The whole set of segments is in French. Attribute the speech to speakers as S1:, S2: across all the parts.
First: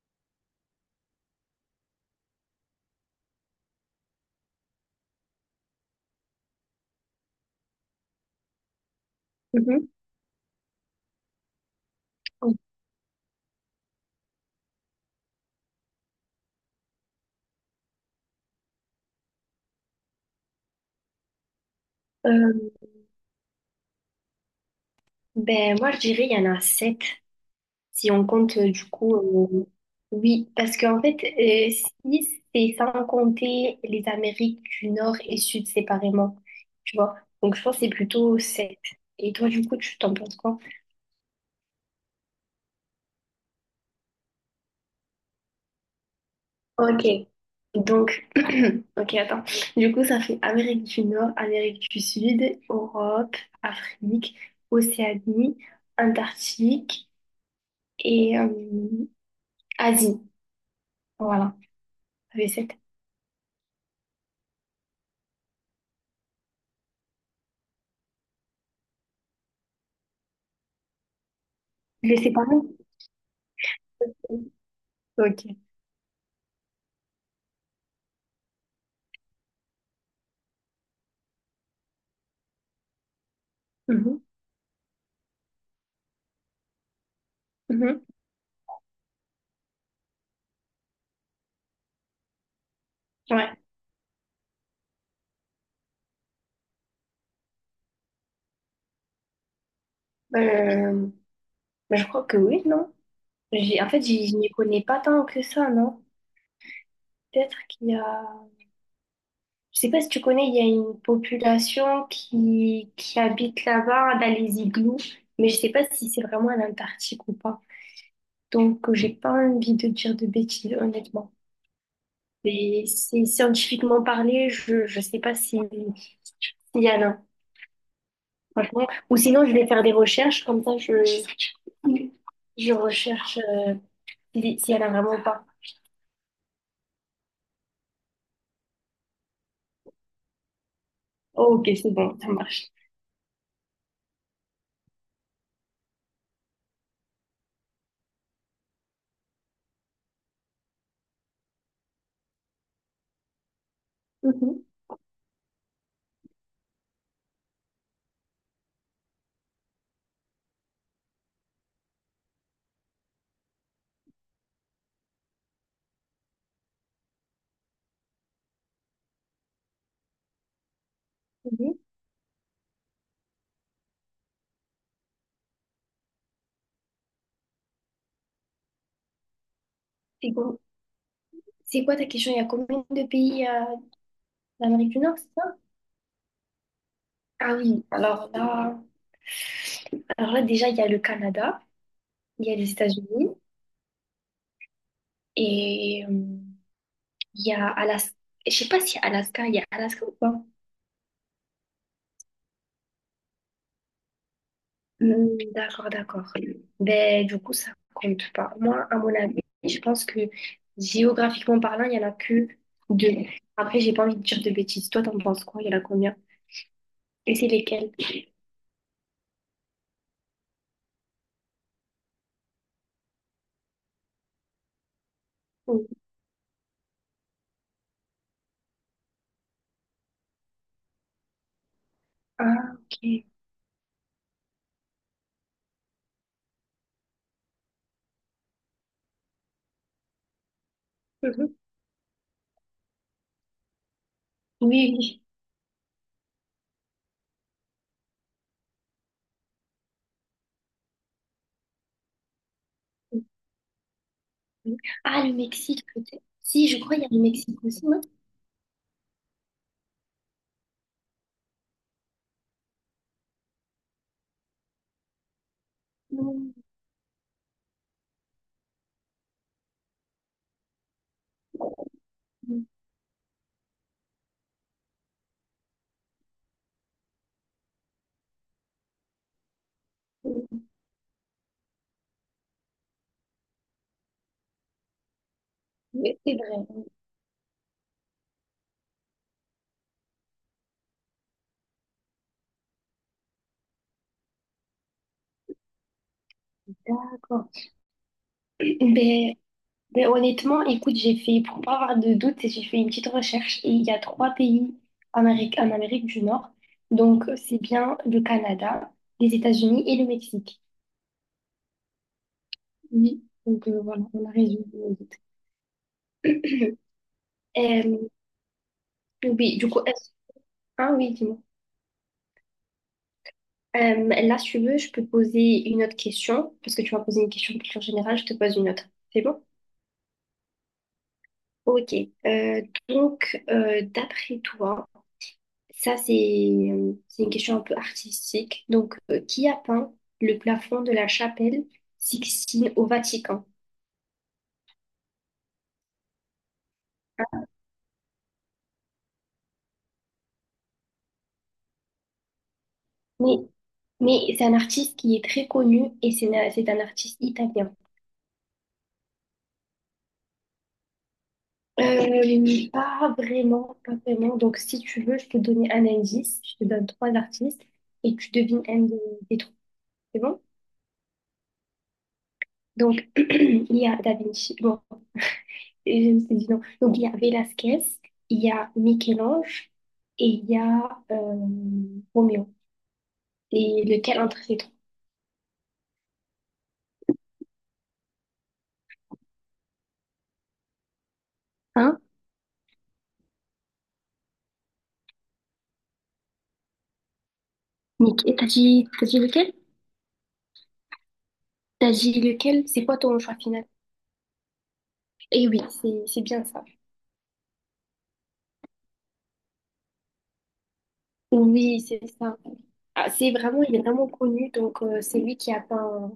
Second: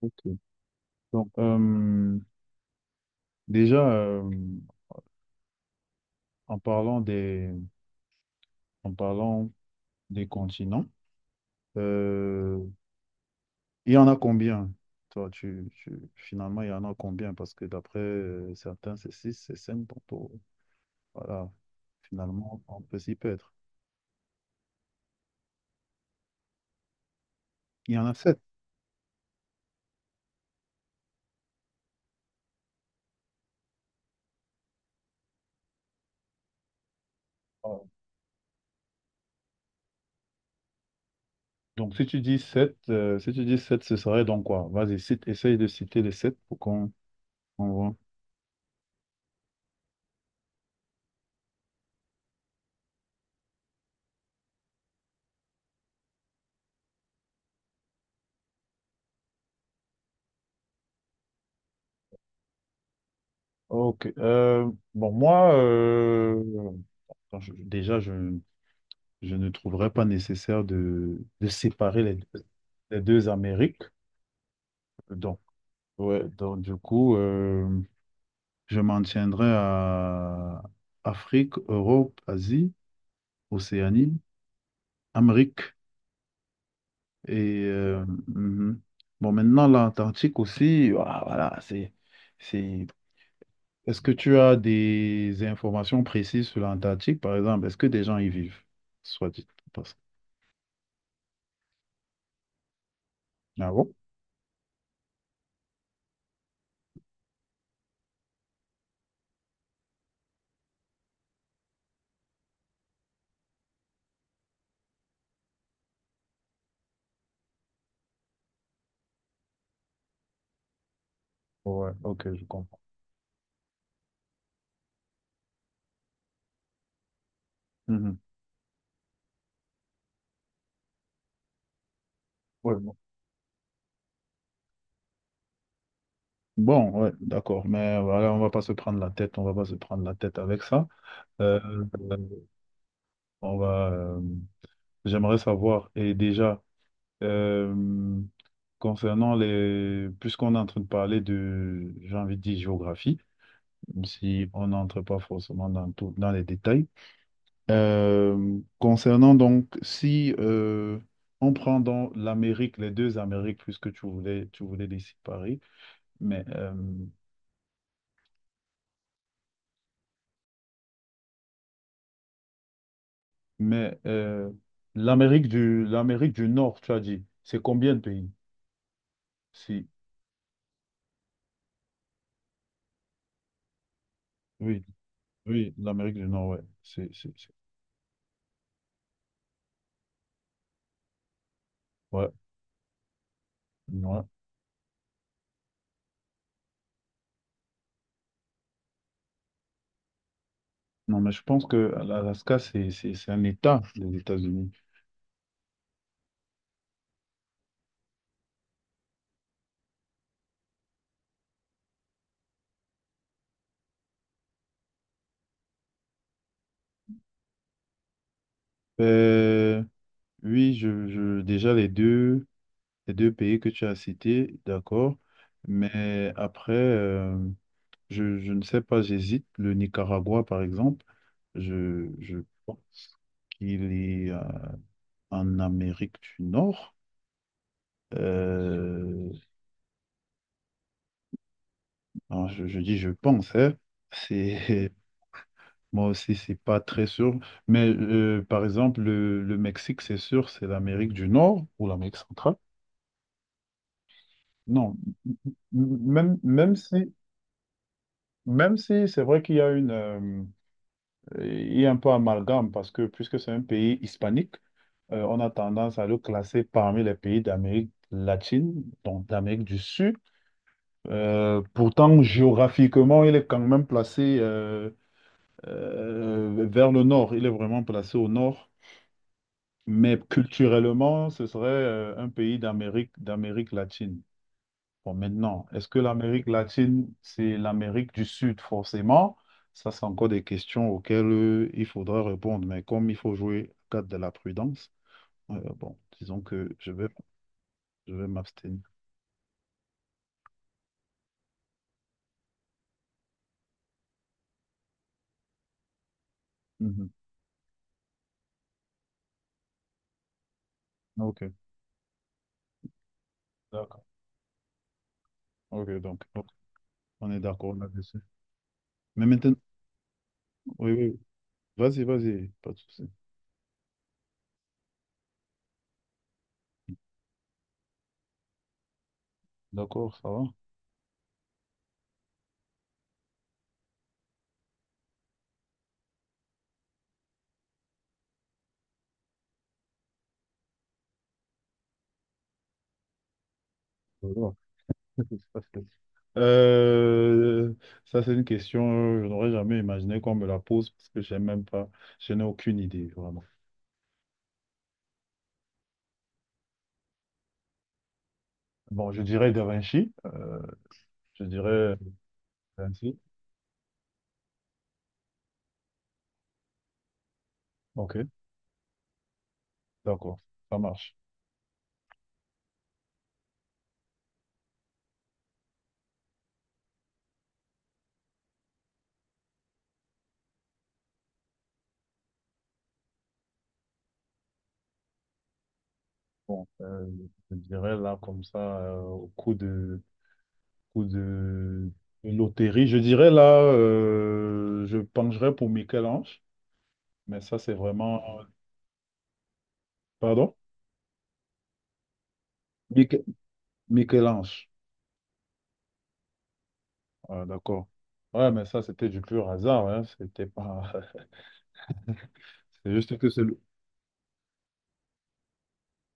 S1: Ok. Donc, déjà, en parlant des, en parlant
S2: Mhm.
S1: des continents, euh, il y en a combien? Toi, finalement, il y en a combien? Parce que d'après certains, c'est six, c'est cinq. Donc, oh, voilà,
S2: Euh,
S1: finalement, on peut s'y perdre.
S2: ben, moi, je dirais il y en a sept,
S1: Il y en
S2: si
S1: a
S2: on
S1: 7.
S2: compte du coup. Oui, parce qu'en fait, si c'est sans compter les Amériques du Nord et Sud séparément, tu vois. Donc, je pense que c'est plutôt sept. Et toi, du coup, tu t'en penses quoi?
S1: Donc, si tu dis 7, si tu dis sept, ce serait donc quoi? Vas-y, cite, essaye de citer les 7 pour qu'on
S2: Ok.
S1: on voit.
S2: Donc, ok, attends. Du coup, ça fait Amérique du Nord, Amérique du Sud, Europe, Afrique, Océanie, Antarctique et Asie. Voilà.
S1: Ok. Bon, moi, attends, déjà, je ne trouverais pas nécessaire de séparer
S2: Les séparer?
S1: les deux Amériques. Donc,
S2: Ok.
S1: ouais, donc du coup, je m'en tiendrai à Afrique, Europe, Asie, Océanie,
S2: Mhm.
S1: Amérique. Et
S2: Mhm.
S1: mhm. Bon, maintenant, l'Antarctique aussi, voilà, voilà, c'est...
S2: Ouais.
S1: Est-ce que tu as des informations précises sur l'Antarctique, par exemple? Est-ce que des gens y vivent, soit dit?
S2: Euh, Bah, je crois que oui, non?
S1: Ah
S2: J'ai, en
S1: bon?
S2: fait, j'y- Je n'y connais pas tant que ça, non? Peut-être qu'il y a... Je sais pas si tu connais, il y a une population qui habite là-bas, dans les igloos, mais je sais pas si c'est vraiment en Antarctique ou pas. Donc, j'ai pas envie de dire de bêtises, honnêtement.
S1: Ouais, ok, je comprends.
S2: Et c'est scientifiquement parlé, je sais pas si, s'il y en a,
S1: Mhm.
S2: franchement. Ou sinon, je vais faire des recherches, comme ça, je... Je
S1: Ouais, bon.
S2: recherche si elle a vraiment ou pas.
S1: Bon, ouais, d'accord. Mais voilà, on va pas se prendre la tête, on va pas se prendre la tête avec ça.
S2: Oh,
S1: Euh,
S2: ok, c'est bon,
S1: euh,
S2: ça marche.
S1: on va, euh, J'aimerais savoir, et déjà, euh, puisqu'on est en train de parler de, j'ai envie de dire géographie, si
S2: Mhm,
S1: on n'entre pas forcément dans tout, dans les détails. Concernant donc, si on prend dans l'Amérique, les deux Amériques, puisque tu voulais les séparer, mais,
S2: mhm.
S1: mais euh, l'Amérique du Nord, tu as dit, c'est combien de pays? Si,
S2: C'est bon, c'est quoi ta question? Il y a combien de pays
S1: oui,
S2: d'Amérique du Nord, c'est ça?
S1: oui, l'Amérique du Nord, ouais. C'est, c'est,
S2: Ah
S1: c'est-
S2: oui, alors là déjà, il y a le Canada,
S1: ouais,
S2: il y a les États-Unis
S1: ouais.
S2: et il y a Alaska. Je sais pas si il y a Alaska ou pas.
S1: Non, mais je pense que l'Alaska, c'est un État des États-Unis.
S2: Hmm, d'accord, d'accord. Ben, du coup, ça compte pas. Moi, à mon avis, je pense que géographiquement parlant, il y en a que deux. Après, j'ai pas envie de dire de bêtises. Toi, t'en penses quoi? Il y en a combien? Et c'est lesquels?
S1: Euh, oui, déjà les deux pays que tu as cités, d'accord.
S2: Oh,
S1: Mais après, je ne sais pas, j'hésite. Le Nicaragua, par exemple, je
S2: ah,
S1: pense
S2: ok.
S1: qu'il est en Amérique du Nord. Euh,
S2: Mhm.
S1: alors, je dis je pense, hein. C'est,
S2: Oui, oui.
S1: moi aussi, c'est pas très sûr. Mais par exemple, le Mexique, c'est sûr, c'est l'Amérique du Nord ou l'Amérique centrale.
S2: Mhm.
S1: Non,
S2: Ah, le
S1: m-
S2: Mexique,
S1: m-
S2: peut-être.
S1: même,
S2: Si,
S1: même
S2: je crois qu'il y a
S1: si,
S2: le Mexique aussi, non?
S1: même si c'est vrai qu'il y a un peu amalgame parce que puisque c'est un pays hispanique, on a tendance à le
S2: Mhm.
S1: classer parmi les pays d'Amérique latine, donc d'Amérique du Sud. Pourtant, géographiquement, il est quand même placé vers le nord. Il est vraiment placé au nord. Mais culturellement, ce serait un pays d'Amérique latine. Bon, maintenant, est-ce que
S2: Oui, c'est
S1: l'Amérique
S2: vrai.
S1: latine, c'est l'Amérique du Sud forcément? Ça, c'est encore des questions auxquelles il faudra répondre. Mais comme il faut jouer au cadre de la prudence, bon, disons que
S2: D'accord.
S1: je vais m'abstenir.
S2: Ben, mais honnêtement, écoute, pour pas avoir de doute, j'ai fait une petite recherche et il y a trois pays en Amérique du Nord.
S1: Mhm.
S2: Donc, c'est bien le Canada, les États-Unis et le Mexique.
S1: Ok,
S2: Oui. Donc,
S1: d'accord.
S2: voilà, on a résolu le
S1: Ok, donc,
S2: doute.
S1: on est d'accord
S2: Euh,
S1: là-dessus. Mais maintenant,
S2: oui, du coup,
S1: oui,
S2: ah
S1: oui,
S2: oui,
S1: oui.
S2: dis-moi.
S1: Vas-y, vas-y, pas de souci.
S2: Là, si tu veux, je peux poser une autre question, parce que tu m'as posé une question de culture générale, je te pose une autre. C'est bon?
S1: D'accord, ça va?
S2: Ok. Euh, D'après toi, ça, c'est une question un peu artistique. Donc, qui a peint le plafond de la chapelle Sixtine au Vatican?
S1: Ça va. Ça, c'est- Euh, ça, c'est une question, je n'aurais jamais imaginé qu'on me la pose parce que j'ai même pas, je n'ai aucune idée,
S2: Mais,
S1: vraiment.
S2: mais c'est un artiste qui est très connu et c'est un artiste italien.
S1: Bon, je dirais Da Vinci. Je dirais Da
S2: Pas
S1: Vinci.
S2: vraiment, pas vraiment. Donc, si tu veux, je peux te donner un indice. Je te donne trois artistes et
S1: Ok,
S2: tu devines un des trois. C'est
S1: d'accord,
S2: bon?
S1: ça marche.
S2: Donc, il y a Da Vinci. Bon, et je me suis dit non. Donc, il y a Velasquez, il y a Michel-Ange et il y a Roméo. Et lequel entre ces trois?
S1: Bon, je dirais là comme ça, au coup de, coup de,
S2: Hein?
S1: de loterie, je dirais là, je pencherais pour Michel-Ange, mais ça c'est
S2: Nick.
S1: vraiment...
S2: Et t'as dit lequel?
S1: Pardon?
S2: T'as dit lequel? C'est quoi ton
S1: Mich-
S2: choix final?
S1: Michel-Ange.
S2: Et oui, c'est bien ça.
S1: Ah, d'accord. Ouais, mais ça c'était du pur hasard, hein. C'était pas...
S2: Oui, c'est ça.
S1: C'est
S2: Ah,
S1: juste que
S2: c'est
S1: c'est le...
S2: vraiment, il est vraiment connu. Donc, c'est lui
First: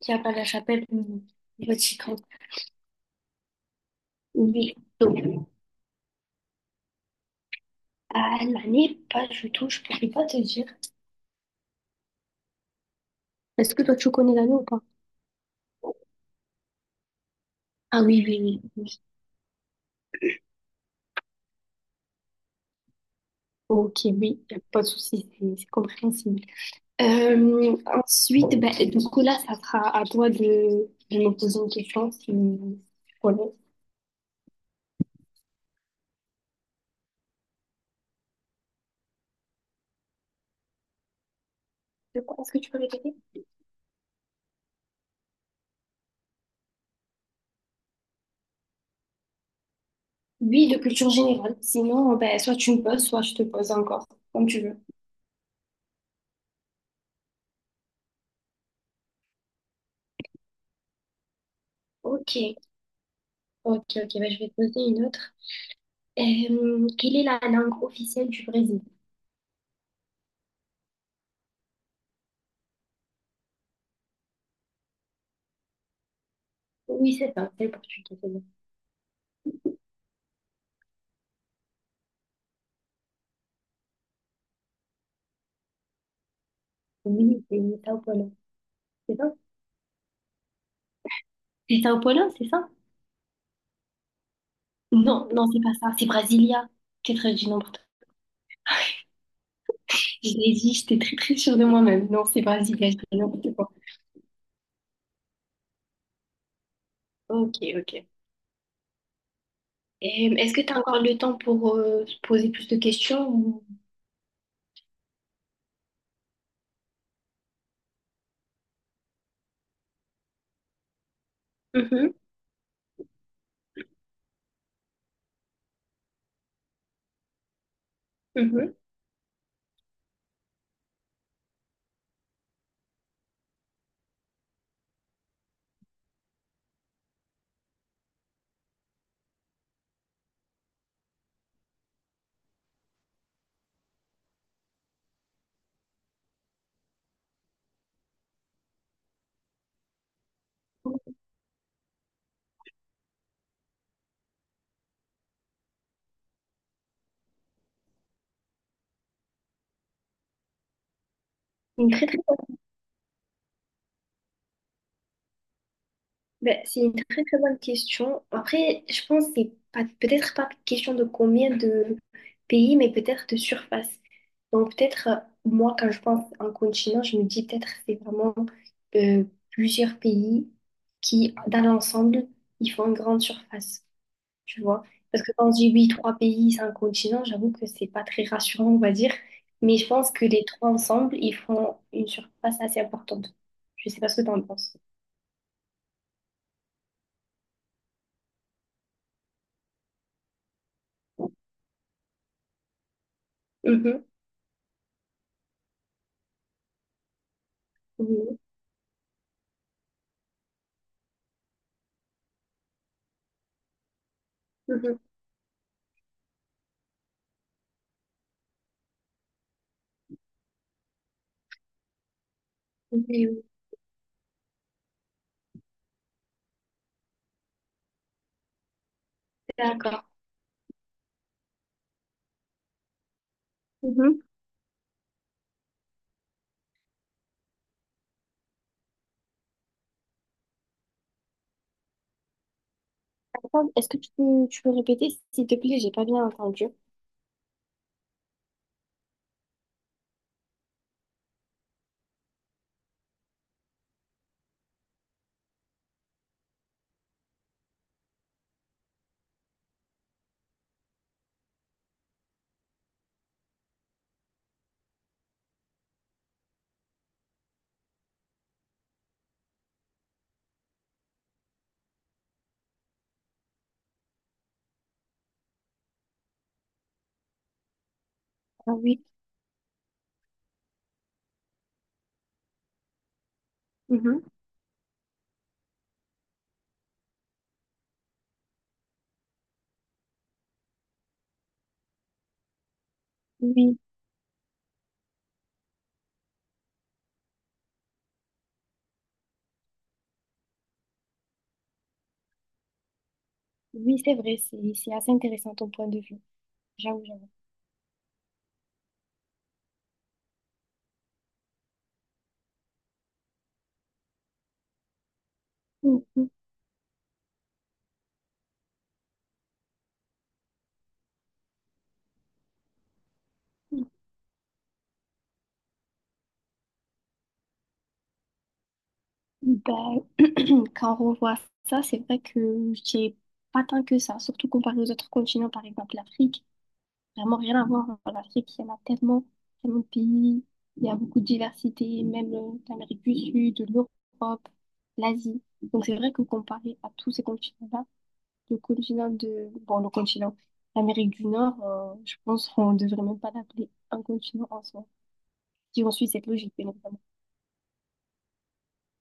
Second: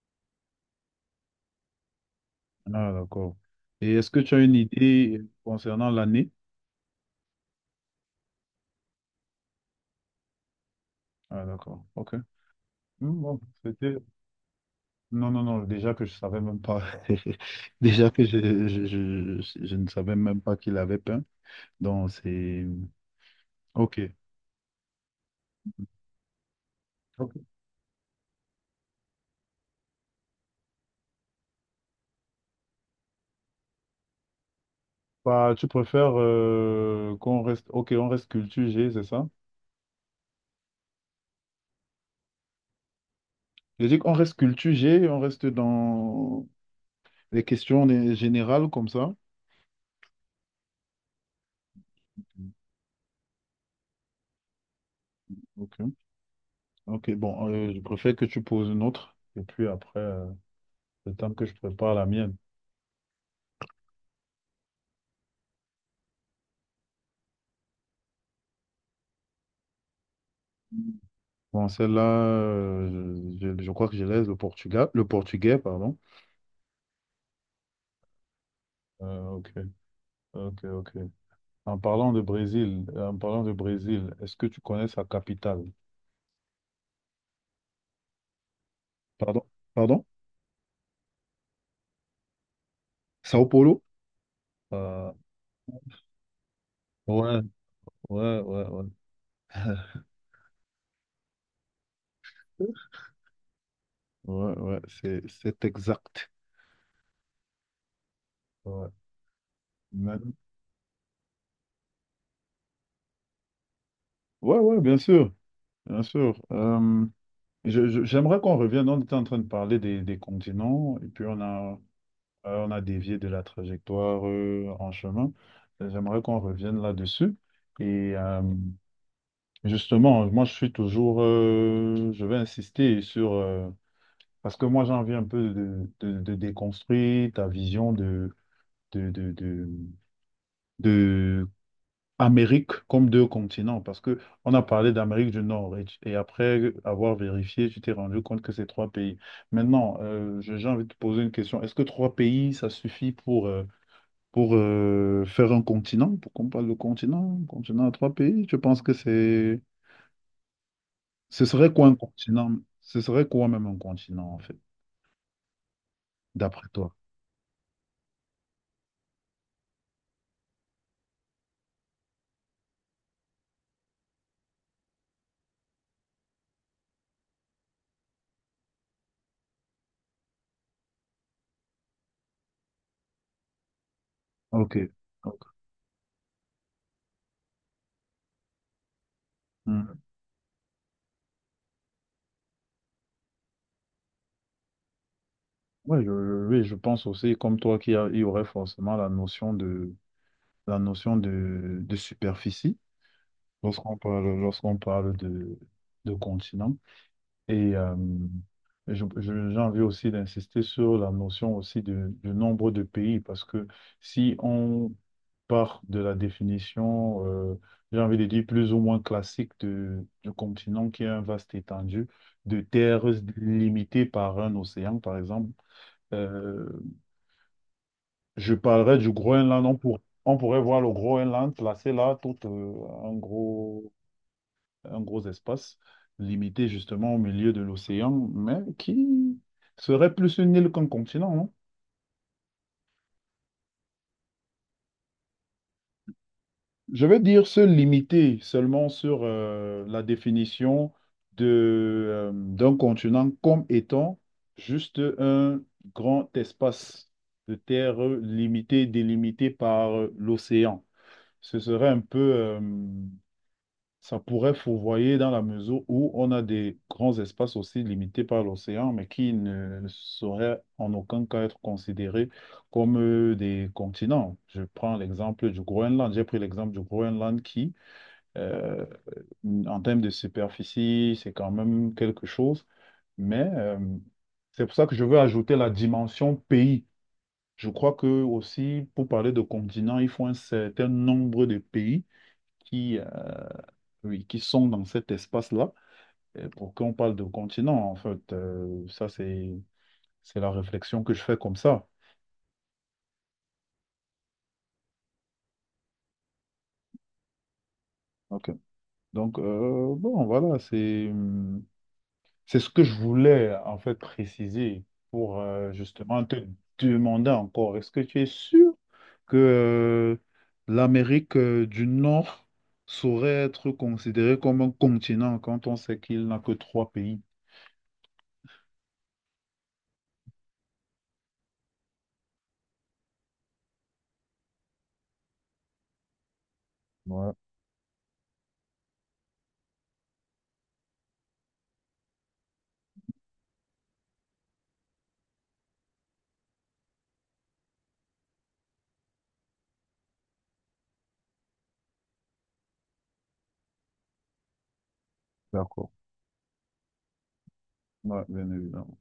S2: qui a peint la chapelle du Vatican.
S1: Ah, d'accord. Et est-ce que tu as une
S2: Oui.
S1: idée
S2: Donc,
S1: concernant l'année?
S2: à l'année, pas du tout, je pourrais pas te dire.
S1: Ah, d'accord, ok. Hmm, bon,
S2: Est-ce que toi,
S1: c'était...
S2: tu connais l'année ou pas?
S1: Non, non, non, déjà que je savais même pas.
S2: Ah
S1: Déjà que
S2: oui, oui, oui.
S1: je ne savais même pas qu'il avait peint. Donc, c'est...
S2: Ok,
S1: OK.
S2: oui, y a pas de souci, c'est compréhensible.
S1: Ok.
S2: Ensuite, ben, du coup, là, ça sera à toi de me poser une question si tu connais.
S1: Bah, tu préfères qu'on reste... OK, on reste culture G, c'est ça?
S2: De quoi? Est-ce que tu peux répéter?
S1: J'ai dit qu'on reste culture G, on reste dans les questions générales comme ça.
S2: Oui, de culture générale. Sinon, ben, soit tu me poses, soit je te pose encore, comme tu veux.
S1: OK. OK, bon, je préfère que tu poses une autre. Et puis après, le temps que je prépare la
S2: Ok,
S1: mienne.
S2: ok, bah, je vais te poser une autre. Quelle est la langue officielle du Brésil?
S1: Bon, celle-là, je crois que je laisse le Portugal, le portugais, pardon.
S2: Oui, c'est ça, c'est le portugais, c'est bon.
S1: Ok. Ok, ok. En parlant de Brésil, en parlant de Brésil, est-ce que tu connais sa capitale?
S2: Oui, c'est Sao Paulo, c'est ça?
S1: Pardon? Pardon?
S2: C'est Sao Paulo, c'est ça?
S1: Sao Paulo? Euh,
S2: Non, non, c'est pas ça, c'est Brasilia. Qu'est-ce que
S1: ouais, ouais, ouais, ouais.
S2: je l'ai dit, j'étais très très sûre de moi-même. Non, c'est Brasilia, je dis n'importe quoi.
S1: Ouais, ouais, c'est exact.
S2: Ok, ok.
S1: Ouais,
S2: Et
S1: Mais-
S2: est-ce que tu as encore le temps pour se poser plus de questions ou-
S1: ouais, ouais, bien sûr, bien sûr. J'aimerais qu'on revienne. On était en train de parler des continents et puis
S2: Mhm,
S1: on a dévié de la trajectoire en chemin. J'aimerais qu'on revienne là-dessus. Et
S2: mhm.
S1: justement, moi je suis toujours, je vais insister sur, parce que moi j'ai envie un peu de déconstruire ta vision de, de, de, de Amérique comme deux continents, parce que on a parlé d'Amérique du Nord et, et après avoir vérifié, tu t'es rendu compte que c'est trois pays. Maintenant, j'ai envie de te poser une question. Est-ce que trois pays, ça suffit pour faire un continent, pour qu'on parle de continent, continent à trois pays? Je pense que c'est... Ce serait quoi
S2: Une
S1: un
S2: très, très bonne-
S1: continent? Ce serait quoi même un continent, en fait,
S2: ben,
S1: d'après
S2: c'est une
S1: toi?
S2: très très bonne question. Après, je pense que c'est pas peut-être pas question de combien de pays, mais peut-être de surface. Donc peut-être moi quand je pense en continent, je me dis peut-être c'est vraiment euh, plusieurs pays qui dans l'ensemble ils font une grande surface. Tu
S1: Ok.
S2: vois. Parce que
S1: Ok.
S2: quand on dit oui, trois pays, cinq continents, j'avoue que c'est pas très rassurant, on va dire. Mais je
S1: Hmm.
S2: pense que les trois ensemble, ils font une surface assez importante. Je sais pas ce que t'en penses.
S1: Ouais, oui, je pense aussi, comme toi, qu'il y aurait forcément la notion de superficie
S2: Mhm,
S1: lorsqu'on parle de continent. Et
S2: mhm,
S1: j'ai envie aussi d'insister sur la notion aussi du nombre de pays, parce que si on
S2: mhm.
S1: part de la définition, j'ai envie de dire plus ou moins classique du continent, qui est un vaste étendu de
S2: Oui,
S1: terres
S2: oui.
S1: limitées par un océan, par exemple, euh, je parlerai du Groenland. On, pour-
S2: D'accord.
S1: on pourrait voir le Groenland placé là, tout en gros
S2: Mhm.
S1: un gros espace limité justement au milieu de l'océan, mais qui serait plus une île qu'un continent, hein.
S2: Attends, est-ce que tu peux répéter, s'il te plaît? J'ai pas bien entendu.
S1: Je veux dire se limiter seulement sur la définition de, d'un continent comme étant juste un grand espace de terre limité, délimité par l'océan. Ce serait un peu... Ça pourrait fourvoyer dans la mesure où on a des grands espaces aussi limités par l'océan, mais qui ne sauraient en aucun cas être considérés comme des continents. Je prends l'exemple du Groenland. J'ai pris l'exemple du Groenland qui,
S2: Ah
S1: euh,
S2: oui,
S1: en termes de superficie, c'est quand même quelque chose, mais
S2: mhm.
S1: c'est pour ça que je veux ajouter la dimension pays. Je crois que aussi, pour parler de continent, il faut un certain nombre de pays qui,
S2: Oui,
S1: oui, qui sont dans cet espace-là. Pour qu'on parle de continent, en fait, ça, c'est la réflexion que je fais comme ça.
S2: oui, c'est vrai, c'est assez intéressant ton point de vue. J'avoue, j'avoue.
S1: OK. Donc, bon, voilà, c'est ce que je voulais, en fait, préciser pour justement
S2: Mhm.
S1: te demander encore, est-ce que tu es sûr que l'Amérique du Nord saurait être considérée comme un continent quand on sait qu'il n'a que trois pays?
S2: D'accord. Quand on revoit ça, c'est vrai que j'ai pas tant que ça, surtout comparé aux autres continents, par exemple l'Afrique.
S1: Ouais,
S2: Vraiment rien à voir. En Afrique, il y en a tellement, tellement de pays, il y a beaucoup de diversité, même l'Amérique du Sud, l'Europe, l'Asie. Donc c'est vrai que comparé à tous ces continents-là, le continent de... Bon, le continent, l'Amérique du Nord, je pense qu'on ne devrait même pas l'appeler un continent en soi, si
S1: d'accord.
S2: on suit cette logique, bien évidemment.
S1: Ouais, bien évidemment.